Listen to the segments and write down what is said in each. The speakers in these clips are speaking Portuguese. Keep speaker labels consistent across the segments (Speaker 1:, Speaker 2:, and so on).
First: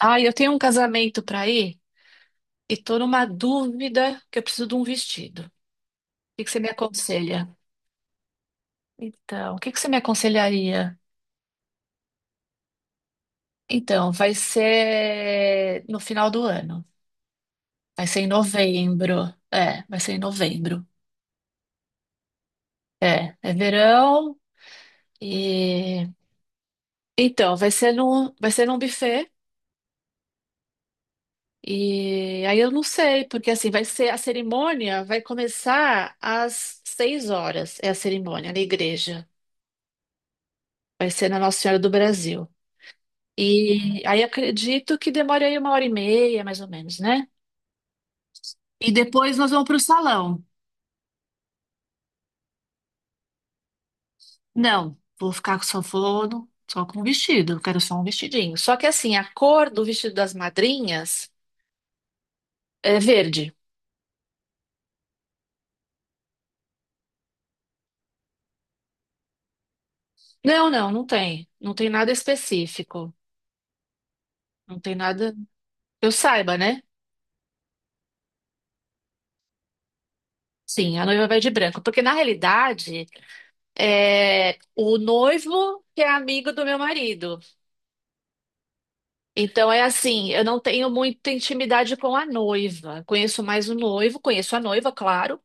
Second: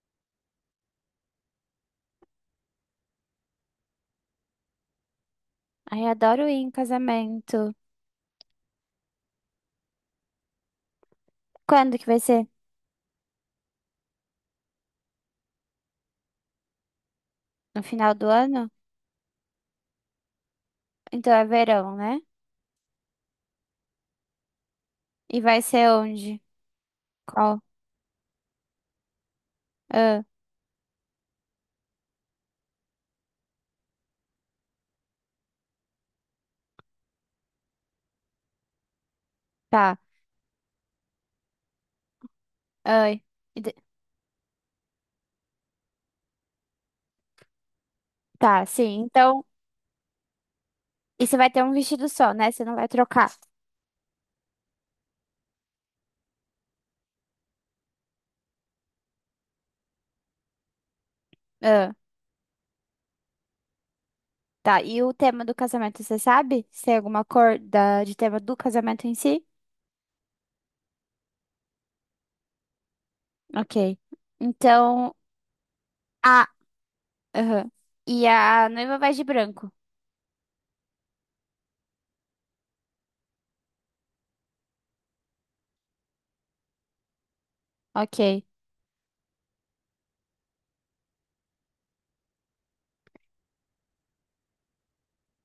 Speaker 1: Ah, eu tenho um casamento para ir e tô numa dúvida que eu preciso de um vestido. O
Speaker 2: Ai,
Speaker 1: que
Speaker 2: adoro
Speaker 1: que
Speaker 2: ir
Speaker 1: você me
Speaker 2: em
Speaker 1: aconselha?
Speaker 2: casamento.
Speaker 1: Então, o que que você me aconselharia?
Speaker 2: Quando que vai ser?
Speaker 1: Então, vai ser no final do ano.
Speaker 2: No
Speaker 1: Vai
Speaker 2: final
Speaker 1: ser em
Speaker 2: do ano?
Speaker 1: novembro. É, vai ser em novembro.
Speaker 2: Então é verão, né?
Speaker 1: É, é verão
Speaker 2: E vai ser
Speaker 1: e
Speaker 2: onde?
Speaker 1: então
Speaker 2: Qual?
Speaker 1: vai ser num buffet
Speaker 2: Ah,
Speaker 1: e aí eu não sei porque assim vai ser, a cerimônia vai começar às 6 horas, é a cerimônia na igreja,
Speaker 2: tá.
Speaker 1: vai ser na Nossa Senhora do Brasil.
Speaker 2: Ai. E de-
Speaker 1: E aí acredito que demore aí 1 hora e meia, mais ou menos, né?
Speaker 2: Tá,
Speaker 1: E
Speaker 2: sim.
Speaker 1: depois
Speaker 2: Então,
Speaker 1: nós vamos para o salão.
Speaker 2: e você vai ter um vestido só, né? Você não vai trocar.
Speaker 1: Não, vou ficar com só forno, só com vestido. Eu quero só um vestidinho. Só que assim, a cor do vestido das madrinhas
Speaker 2: Ah,
Speaker 1: é verde.
Speaker 2: tá. E o tema do casamento, você sabe? Se tem alguma cor da... de tema do casamento em si?
Speaker 1: Não, não, não tem. Não tem nada específico.
Speaker 2: Ok.
Speaker 1: Não tem
Speaker 2: Então,
Speaker 1: nada que eu
Speaker 2: a...
Speaker 1: saiba, né?
Speaker 2: aham. E a noiva vai de branco.
Speaker 1: Sim, a noiva vai de branco. Porque na realidade, é o noivo que é amigo do meu marido.
Speaker 2: Ok.
Speaker 1: Então é assim, eu não tenho muita intimidade com a noiva. Conheço mais o noivo, conheço a noiva, claro,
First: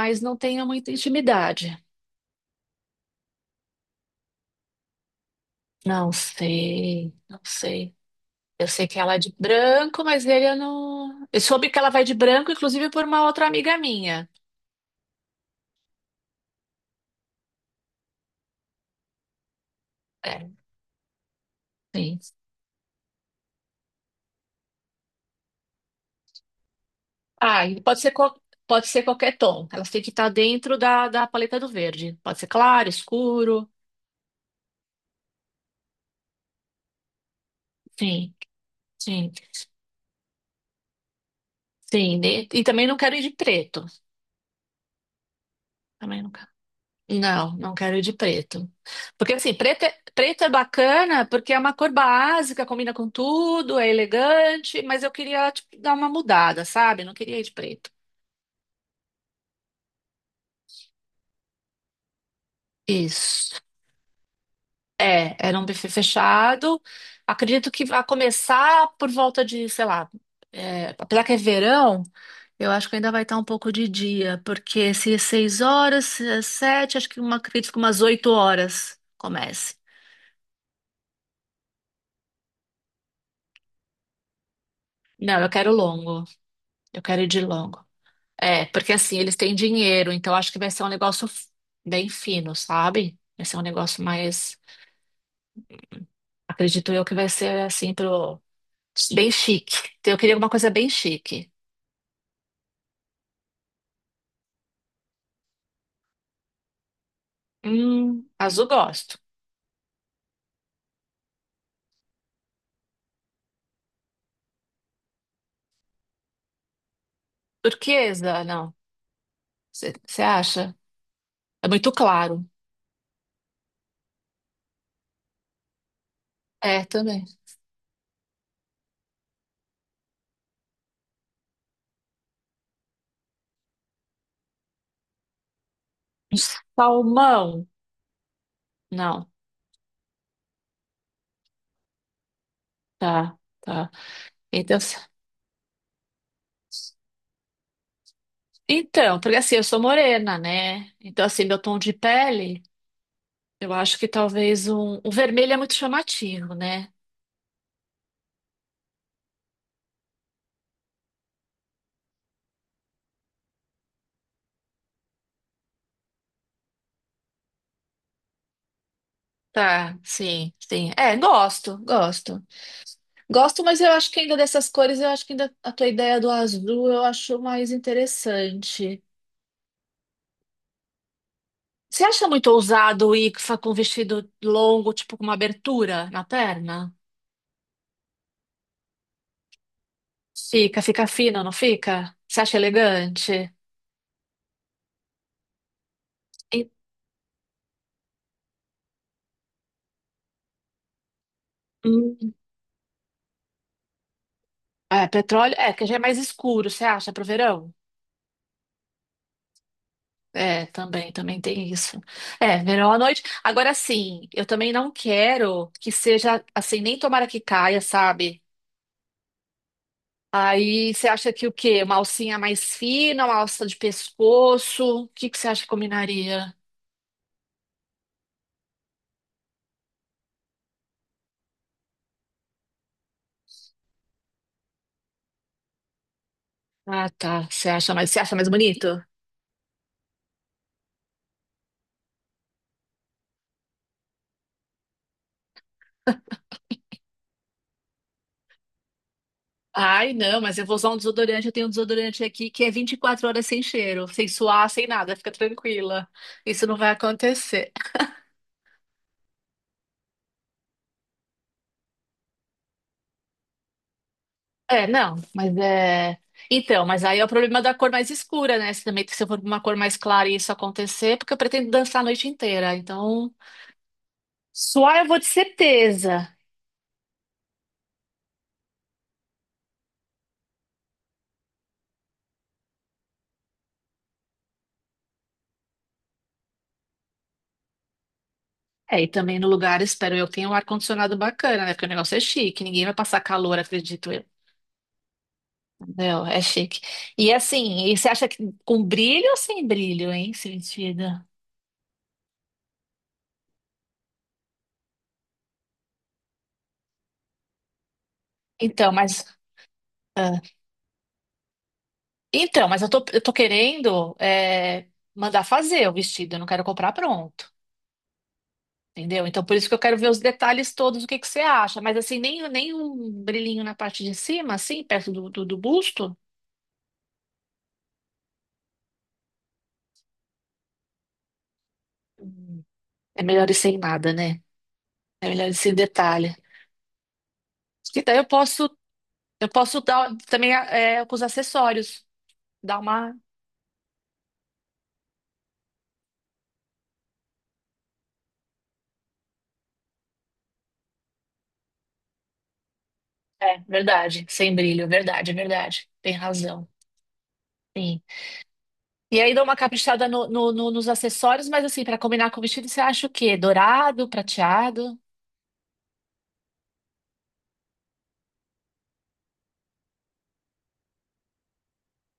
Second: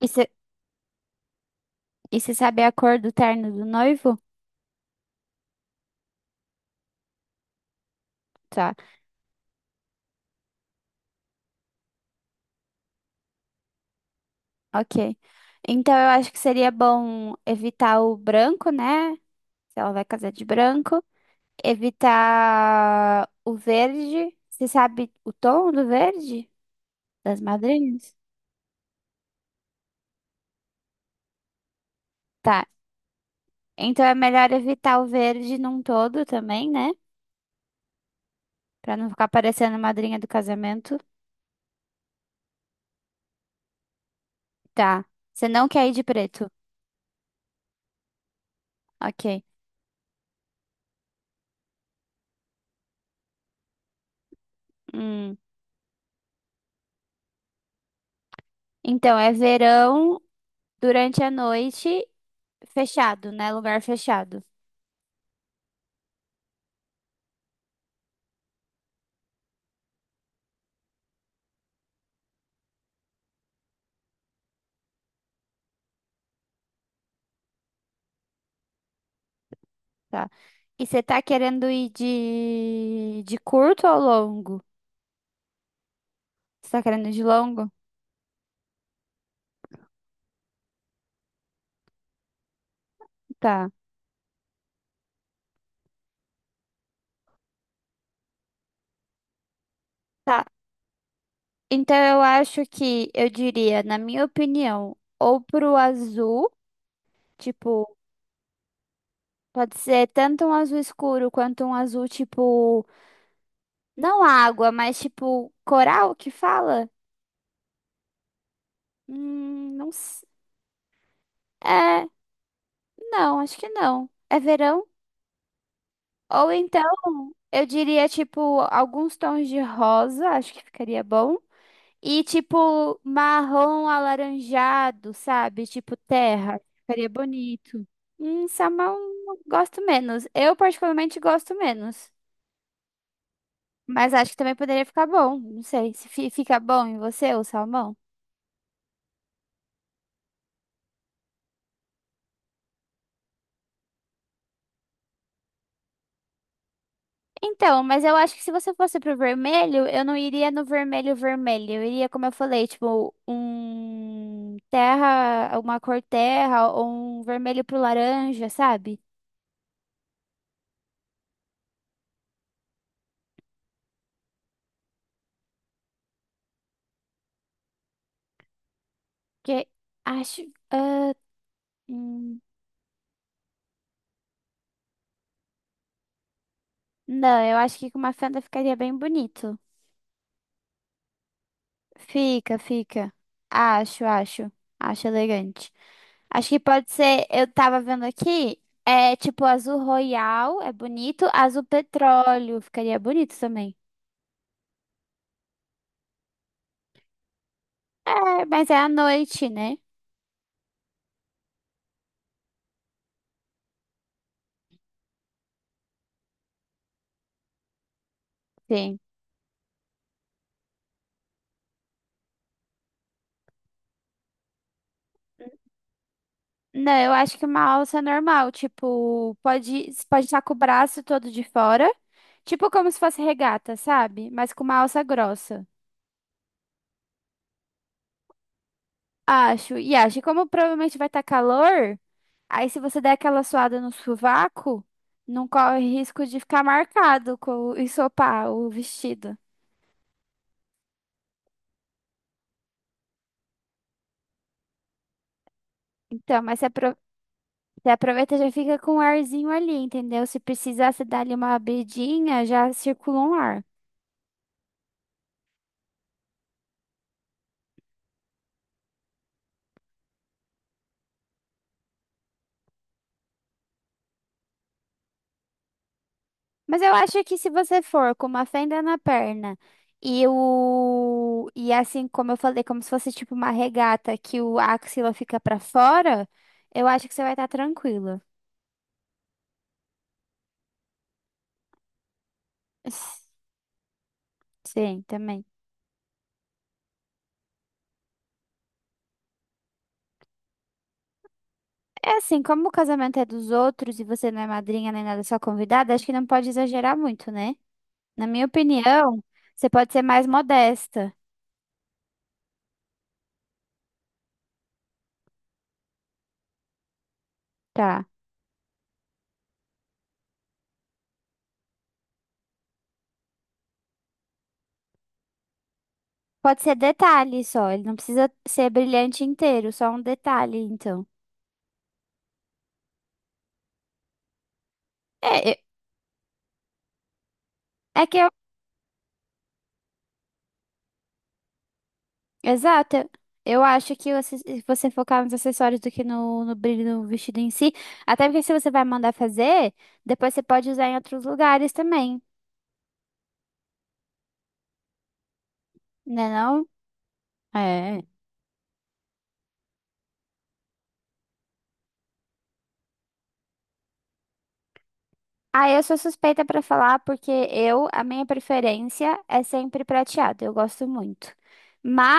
Speaker 2: E você
Speaker 1: não tenho muita intimidade.
Speaker 2: e você sabe a cor do terno do noivo?
Speaker 1: Não sei, não sei. Eu
Speaker 2: Tá.
Speaker 1: sei que ela é de branco, mas ele eu não. Eu soube que ela vai de branco, inclusive por uma outra amiga minha.
Speaker 2: Ok. Então eu acho que seria bom evitar o branco, né? Se ela vai casar de
Speaker 1: É,
Speaker 2: branco.
Speaker 1: sim.
Speaker 2: Evitar o verde. Você sabe o tom do verde das
Speaker 1: Ah, e pode ser,
Speaker 2: madrinhas?
Speaker 1: pode ser qualquer tom. Elas têm que estar dentro da paleta do verde. Pode ser
Speaker 2: Tá.
Speaker 1: claro, escuro.
Speaker 2: Então é melhor evitar o verde num todo também, né?
Speaker 1: Sim,
Speaker 2: Pra não ficar
Speaker 1: sim,
Speaker 2: parecendo a madrinha do casamento.
Speaker 1: sim. E também não quero ir de preto.
Speaker 2: Tá. Você não quer ir de
Speaker 1: Também não quero.
Speaker 2: preto.
Speaker 1: Não, não quero de preto. Porque
Speaker 2: Ok.
Speaker 1: assim, preto é bacana porque é uma cor básica, combina com tudo, é elegante, mas eu
Speaker 2: Hum.
Speaker 1: queria, tipo, dar uma mudada, sabe? Não queria ir de preto.
Speaker 2: Então é verão durante a noite, fechado, né?
Speaker 1: Isso.
Speaker 2: Lugar fechado.
Speaker 1: É, era um buffet fechado. Acredito que vai começar por volta de, sei lá, é, apesar que é verão, eu acho que ainda vai estar um pouco de dia, porque se é 6 horas, se é 7, acredito que umas 8 horas comece.
Speaker 2: Tá. E você tá querendo ir de curto ou longo?
Speaker 1: Não, eu quero longo.
Speaker 2: Você tá
Speaker 1: Eu
Speaker 2: querendo ir
Speaker 1: quero
Speaker 2: de
Speaker 1: ir de
Speaker 2: longo?
Speaker 1: longo. É, porque assim, eles têm dinheiro, então acho que vai ser um negócio bem fino, sabe? Vai ser um
Speaker 2: Tá.
Speaker 1: negócio mais, acredito eu que vai ser assim pro bem chique. Então, eu queria
Speaker 2: Tá.
Speaker 1: alguma coisa bem chique.
Speaker 2: Então eu acho que eu diria, na minha opinião, ou pro azul, tipo,
Speaker 1: Azul gosto.
Speaker 2: pode ser tanto um azul escuro quanto um azul tipo, não água, mas tipo coral que fala?
Speaker 1: Turquesa, não.
Speaker 2: Não
Speaker 1: Você
Speaker 2: sei.
Speaker 1: acha? É muito
Speaker 2: É,
Speaker 1: claro.
Speaker 2: não, acho que não. É verão? Ou então,
Speaker 1: É, também.
Speaker 2: eu diria tipo alguns tons de rosa, acho que ficaria bom. E tipo marrom alaranjado, sabe? Tipo terra. Ficaria
Speaker 1: Salmão?
Speaker 2: bonito. Salmão
Speaker 1: Não.
Speaker 2: gosto menos. Eu particularmente gosto menos.
Speaker 1: Tá, tá.
Speaker 2: Mas acho que também
Speaker 1: Então,
Speaker 2: poderia ficar bom. Não sei se fica bom em você o salmão.
Speaker 1: porque assim, eu sou morena, né? Então, assim, meu tom de pele, eu acho que talvez um. O vermelho é muito chamativo, né?
Speaker 2: Então, mas eu acho que se você fosse pro vermelho, eu não iria no vermelho vermelho. Eu iria, como eu falei, tipo, um terra, uma cor terra ou um vermelho pro laranja, sabe?
Speaker 1: Tá, sim, sim. É, gosto, gosto. Gosto, mas eu acho que ainda dessas cores, eu acho que ainda a tua ideia do azul eu acho mais interessante.
Speaker 2: Porque acho. ah,
Speaker 1: Você acha
Speaker 2: hum,
Speaker 1: muito ousado ir com um vestido longo, tipo com uma abertura na perna?
Speaker 2: Não, eu acho que com uma fenda ficaria bem bonito.
Speaker 1: Fica, fica fino, não fica? Você acha
Speaker 2: Fica, fica.
Speaker 1: elegante?
Speaker 2: Acho, acho. Acho elegante. Acho que
Speaker 1: E-
Speaker 2: pode ser, eu tava vendo aqui, é tipo azul royal, é bonito, azul
Speaker 1: hum,
Speaker 2: petróleo, ficaria bonito também.
Speaker 1: É, petróleo, é, que já é mais escuro, você acha, pro verão?
Speaker 2: É, mas é à noite, né?
Speaker 1: É, também, também tem isso. É, verão à noite. Agora sim, eu também não quero que seja assim, nem tomara que caia, sabe?
Speaker 2: Sim.
Speaker 1: Aí você acha que o quê? Uma alcinha mais fina, uma alça de pescoço? O que que você acha que combinaria?
Speaker 2: Não, eu acho que uma alça normal, tipo, pode estar com o braço todo de fora, tipo como se fosse regata, sabe? Mas com uma alça grossa.
Speaker 1: Ah, tá. Você acha mais bonito?
Speaker 2: Acho, e acho, e como provavelmente vai estar calor, aí se você der aquela suada no sovaco, não corre risco de ficar marcado com o ensopar o vestido.
Speaker 1: Ai, não, mas eu vou usar um desodorante. Eu tenho um desodorante aqui que é 24 horas sem cheiro, sem suar, sem nada. Fica tranquila.
Speaker 2: Então, mas
Speaker 1: Isso não vai acontecer.
Speaker 2: você aproveita e já fica com um arzinho ali, entendeu? Se precisar, você dá ali uma abridinha, já circula um ar.
Speaker 1: É, não, mas é. Então, mas aí é o problema da cor mais escura, né? Se também se eu for com uma cor mais clara e isso acontecer, porque eu pretendo dançar a noite inteira. Então, suar eu vou de certeza.
Speaker 2: Mas eu acho que se você for com uma fenda na perna e o e assim, como eu falei, como se fosse tipo uma regata que o axila fica pra fora, eu acho que você vai estar tranquila.
Speaker 1: É, e também no lugar, espero eu, tenha um ar-condicionado bacana, né? Porque o negócio é chique, ninguém vai passar calor, acredito eu.
Speaker 2: Sim, também.
Speaker 1: Entendeu? É chique. E assim, e você acha que com brilho ou sem brilho, hein, esse vestido?
Speaker 2: É assim, como o casamento é dos outros e você não é madrinha nem nada, é só convidada, acho que não pode exagerar muito, né? Na minha
Speaker 1: Então,
Speaker 2: opinião,
Speaker 1: mas.
Speaker 2: você pode ser mais
Speaker 1: Ah,
Speaker 2: modesta,
Speaker 1: então, mas eu tô querendo é, mandar fazer o vestido, eu não quero comprar pronto.
Speaker 2: tá?
Speaker 1: Entendeu? Então, por isso que eu quero ver os detalhes todos, o que que você acha. Mas assim, nem um brilhinho na parte de cima, assim, perto do busto.
Speaker 2: Pode ser detalhe só, ele não precisa ser brilhante inteiro, só um detalhe, então.
Speaker 1: Hum, É melhor ir sem nada, né? É melhor
Speaker 2: É,
Speaker 1: ir
Speaker 2: é
Speaker 1: sem detalhe. Que
Speaker 2: é que
Speaker 1: daí eu
Speaker 2: eu.
Speaker 1: posso. Eu posso dar também é, com os acessórios, dar
Speaker 2: Exato, eu
Speaker 1: uma.
Speaker 2: eu acho que se você focar nos acessórios do que no brilho do vestido em si, até porque se você vai mandar fazer, depois você pode usar em outros lugares também,
Speaker 1: É, verdade, sem brilho, verdade, verdade. Tem
Speaker 2: né não?
Speaker 1: razão.
Speaker 2: É.
Speaker 1: Sim. E aí dou uma caprichada nos acessórios, mas assim, para combinar com o vestido, você acha o quê? Dourado, prateado?
Speaker 2: Ah, eu sou suspeita pra falar porque eu, a minha preferência é sempre prateado, eu gosto muito.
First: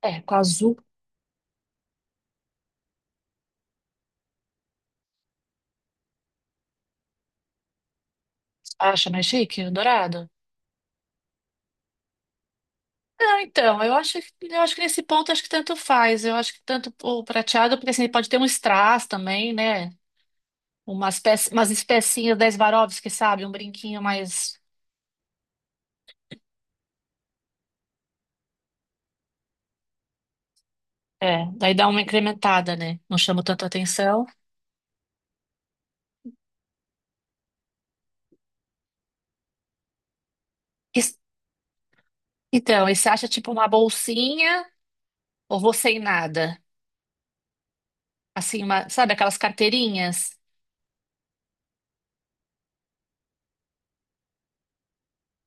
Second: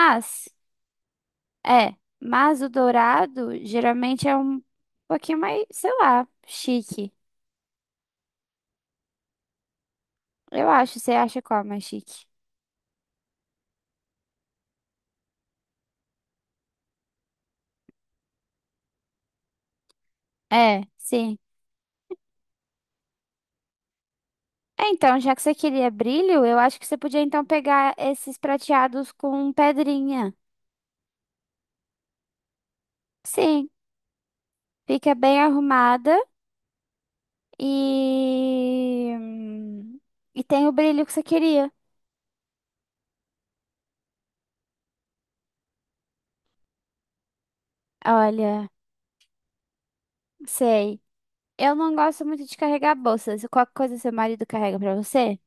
Speaker 1: É, com azul.
Speaker 2: é, mas o dourado geralmente é um pouquinho mais, sei lá, chique.
Speaker 1: Acha mais chique? O dourado?
Speaker 2: Eu acho, você acha qual mais chique?
Speaker 1: Não, então, eu acho que nesse ponto acho que tanto faz. Eu acho que tanto o prateado, porque assim, pode ter um strass também, né?
Speaker 2: É, sim.
Speaker 1: Umas especinhas da Swarovski, sabe? Um brinquinho mais.
Speaker 2: É, então, já que você queria brilho, eu acho que você podia então pegar esses prateados com pedrinha.
Speaker 1: É, daí dá uma incrementada, né? Não chama tanta
Speaker 2: Sim,
Speaker 1: atenção.
Speaker 2: fica bem arrumada e e tem o
Speaker 1: E-
Speaker 2: brilho que você queria.
Speaker 1: então, e você acha tipo uma bolsinha ou vou sem nada? Assim,
Speaker 2: Olha.
Speaker 1: sabe aquelas carteirinhas?
Speaker 2: Sei. Eu não gosto muito de carregar bolsas. Qualquer coisa seu marido carrega pra você?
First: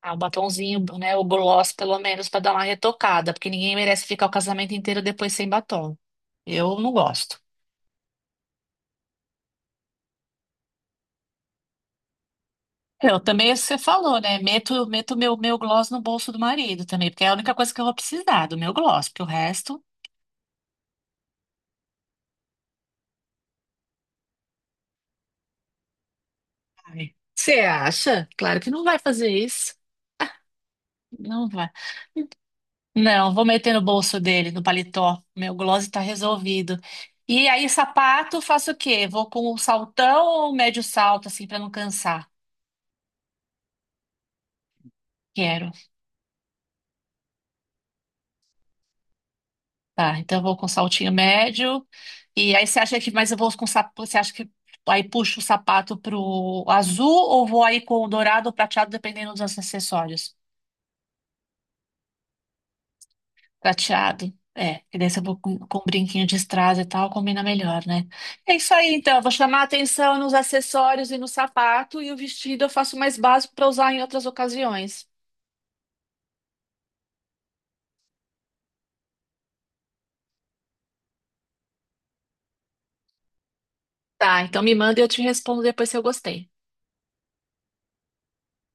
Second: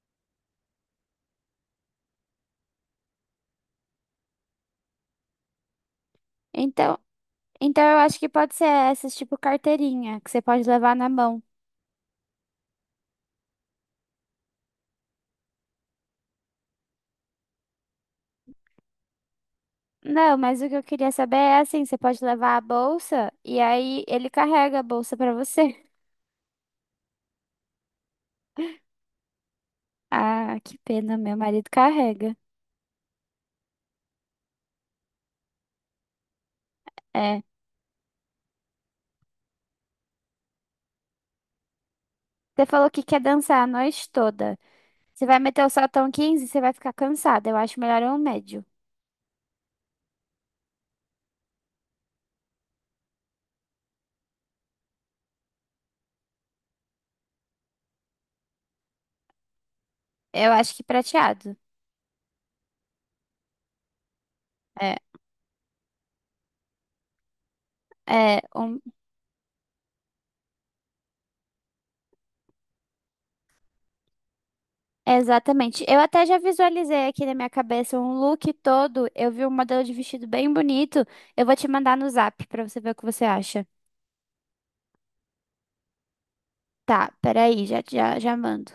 Speaker 1: Ah, um batonzinho, né? O gloss, pelo menos, pra dar uma retocada, porque ninguém merece ficar o casamento inteiro depois sem batom. Eu não
Speaker 2: Então,
Speaker 1: gosto.
Speaker 2: então eu acho que pode ser essas, tipo carteirinha, que você pode levar na mão.
Speaker 1: Eu também, você falou, né? Meto meu gloss no bolso do marido também, porque é a única coisa que eu vou precisar do meu gloss, porque o resto.
Speaker 2: Não, mas o que eu queria saber é assim, você pode levar a bolsa e aí ele carrega a bolsa pra você.
Speaker 1: Ai. Você acha? Claro que não vai fazer isso.
Speaker 2: Ah, que pena, meu
Speaker 1: Não
Speaker 2: marido
Speaker 1: vai.
Speaker 2: carrega.
Speaker 1: Não, vou meter no bolso dele, no paletó. Meu gloss tá resolvido.
Speaker 2: É.
Speaker 1: E aí, sapato, faço o quê? Vou com o saltão ou médio salto, assim, pra não cansar?
Speaker 2: Você falou que quer dançar a noite toda. Você vai meter o
Speaker 1: Quero.
Speaker 2: saltão 15, você vai ficar cansada. Eu acho melhor um médio.
Speaker 1: Tá, então eu vou com saltinho médio. E aí, você acha que, mas eu vou com sapato, você acha que aí puxo o sapato pro azul ou vou aí com o dourado ou prateado, dependendo dos acessórios?
Speaker 2: Eu acho que prateado.
Speaker 1: Prateado. É,
Speaker 2: É,
Speaker 1: e daí se eu vou com brinquinho de strass e tal, combina melhor, né?
Speaker 2: é
Speaker 1: É isso
Speaker 2: um
Speaker 1: aí, então. Eu vou chamar a atenção nos acessórios e no sapato, e o vestido eu faço mais básico para usar em outras ocasiões.
Speaker 2: Exatamente. Eu até já visualizei aqui na minha cabeça um look todo. Eu vi um modelo de vestido bem bonito. Eu vou te mandar no zap pra você ver o que você acha.
Speaker 1: Tá, então me manda e eu te respondo depois se eu gostei.
Speaker 2: Tá, peraí, já, já, já mando.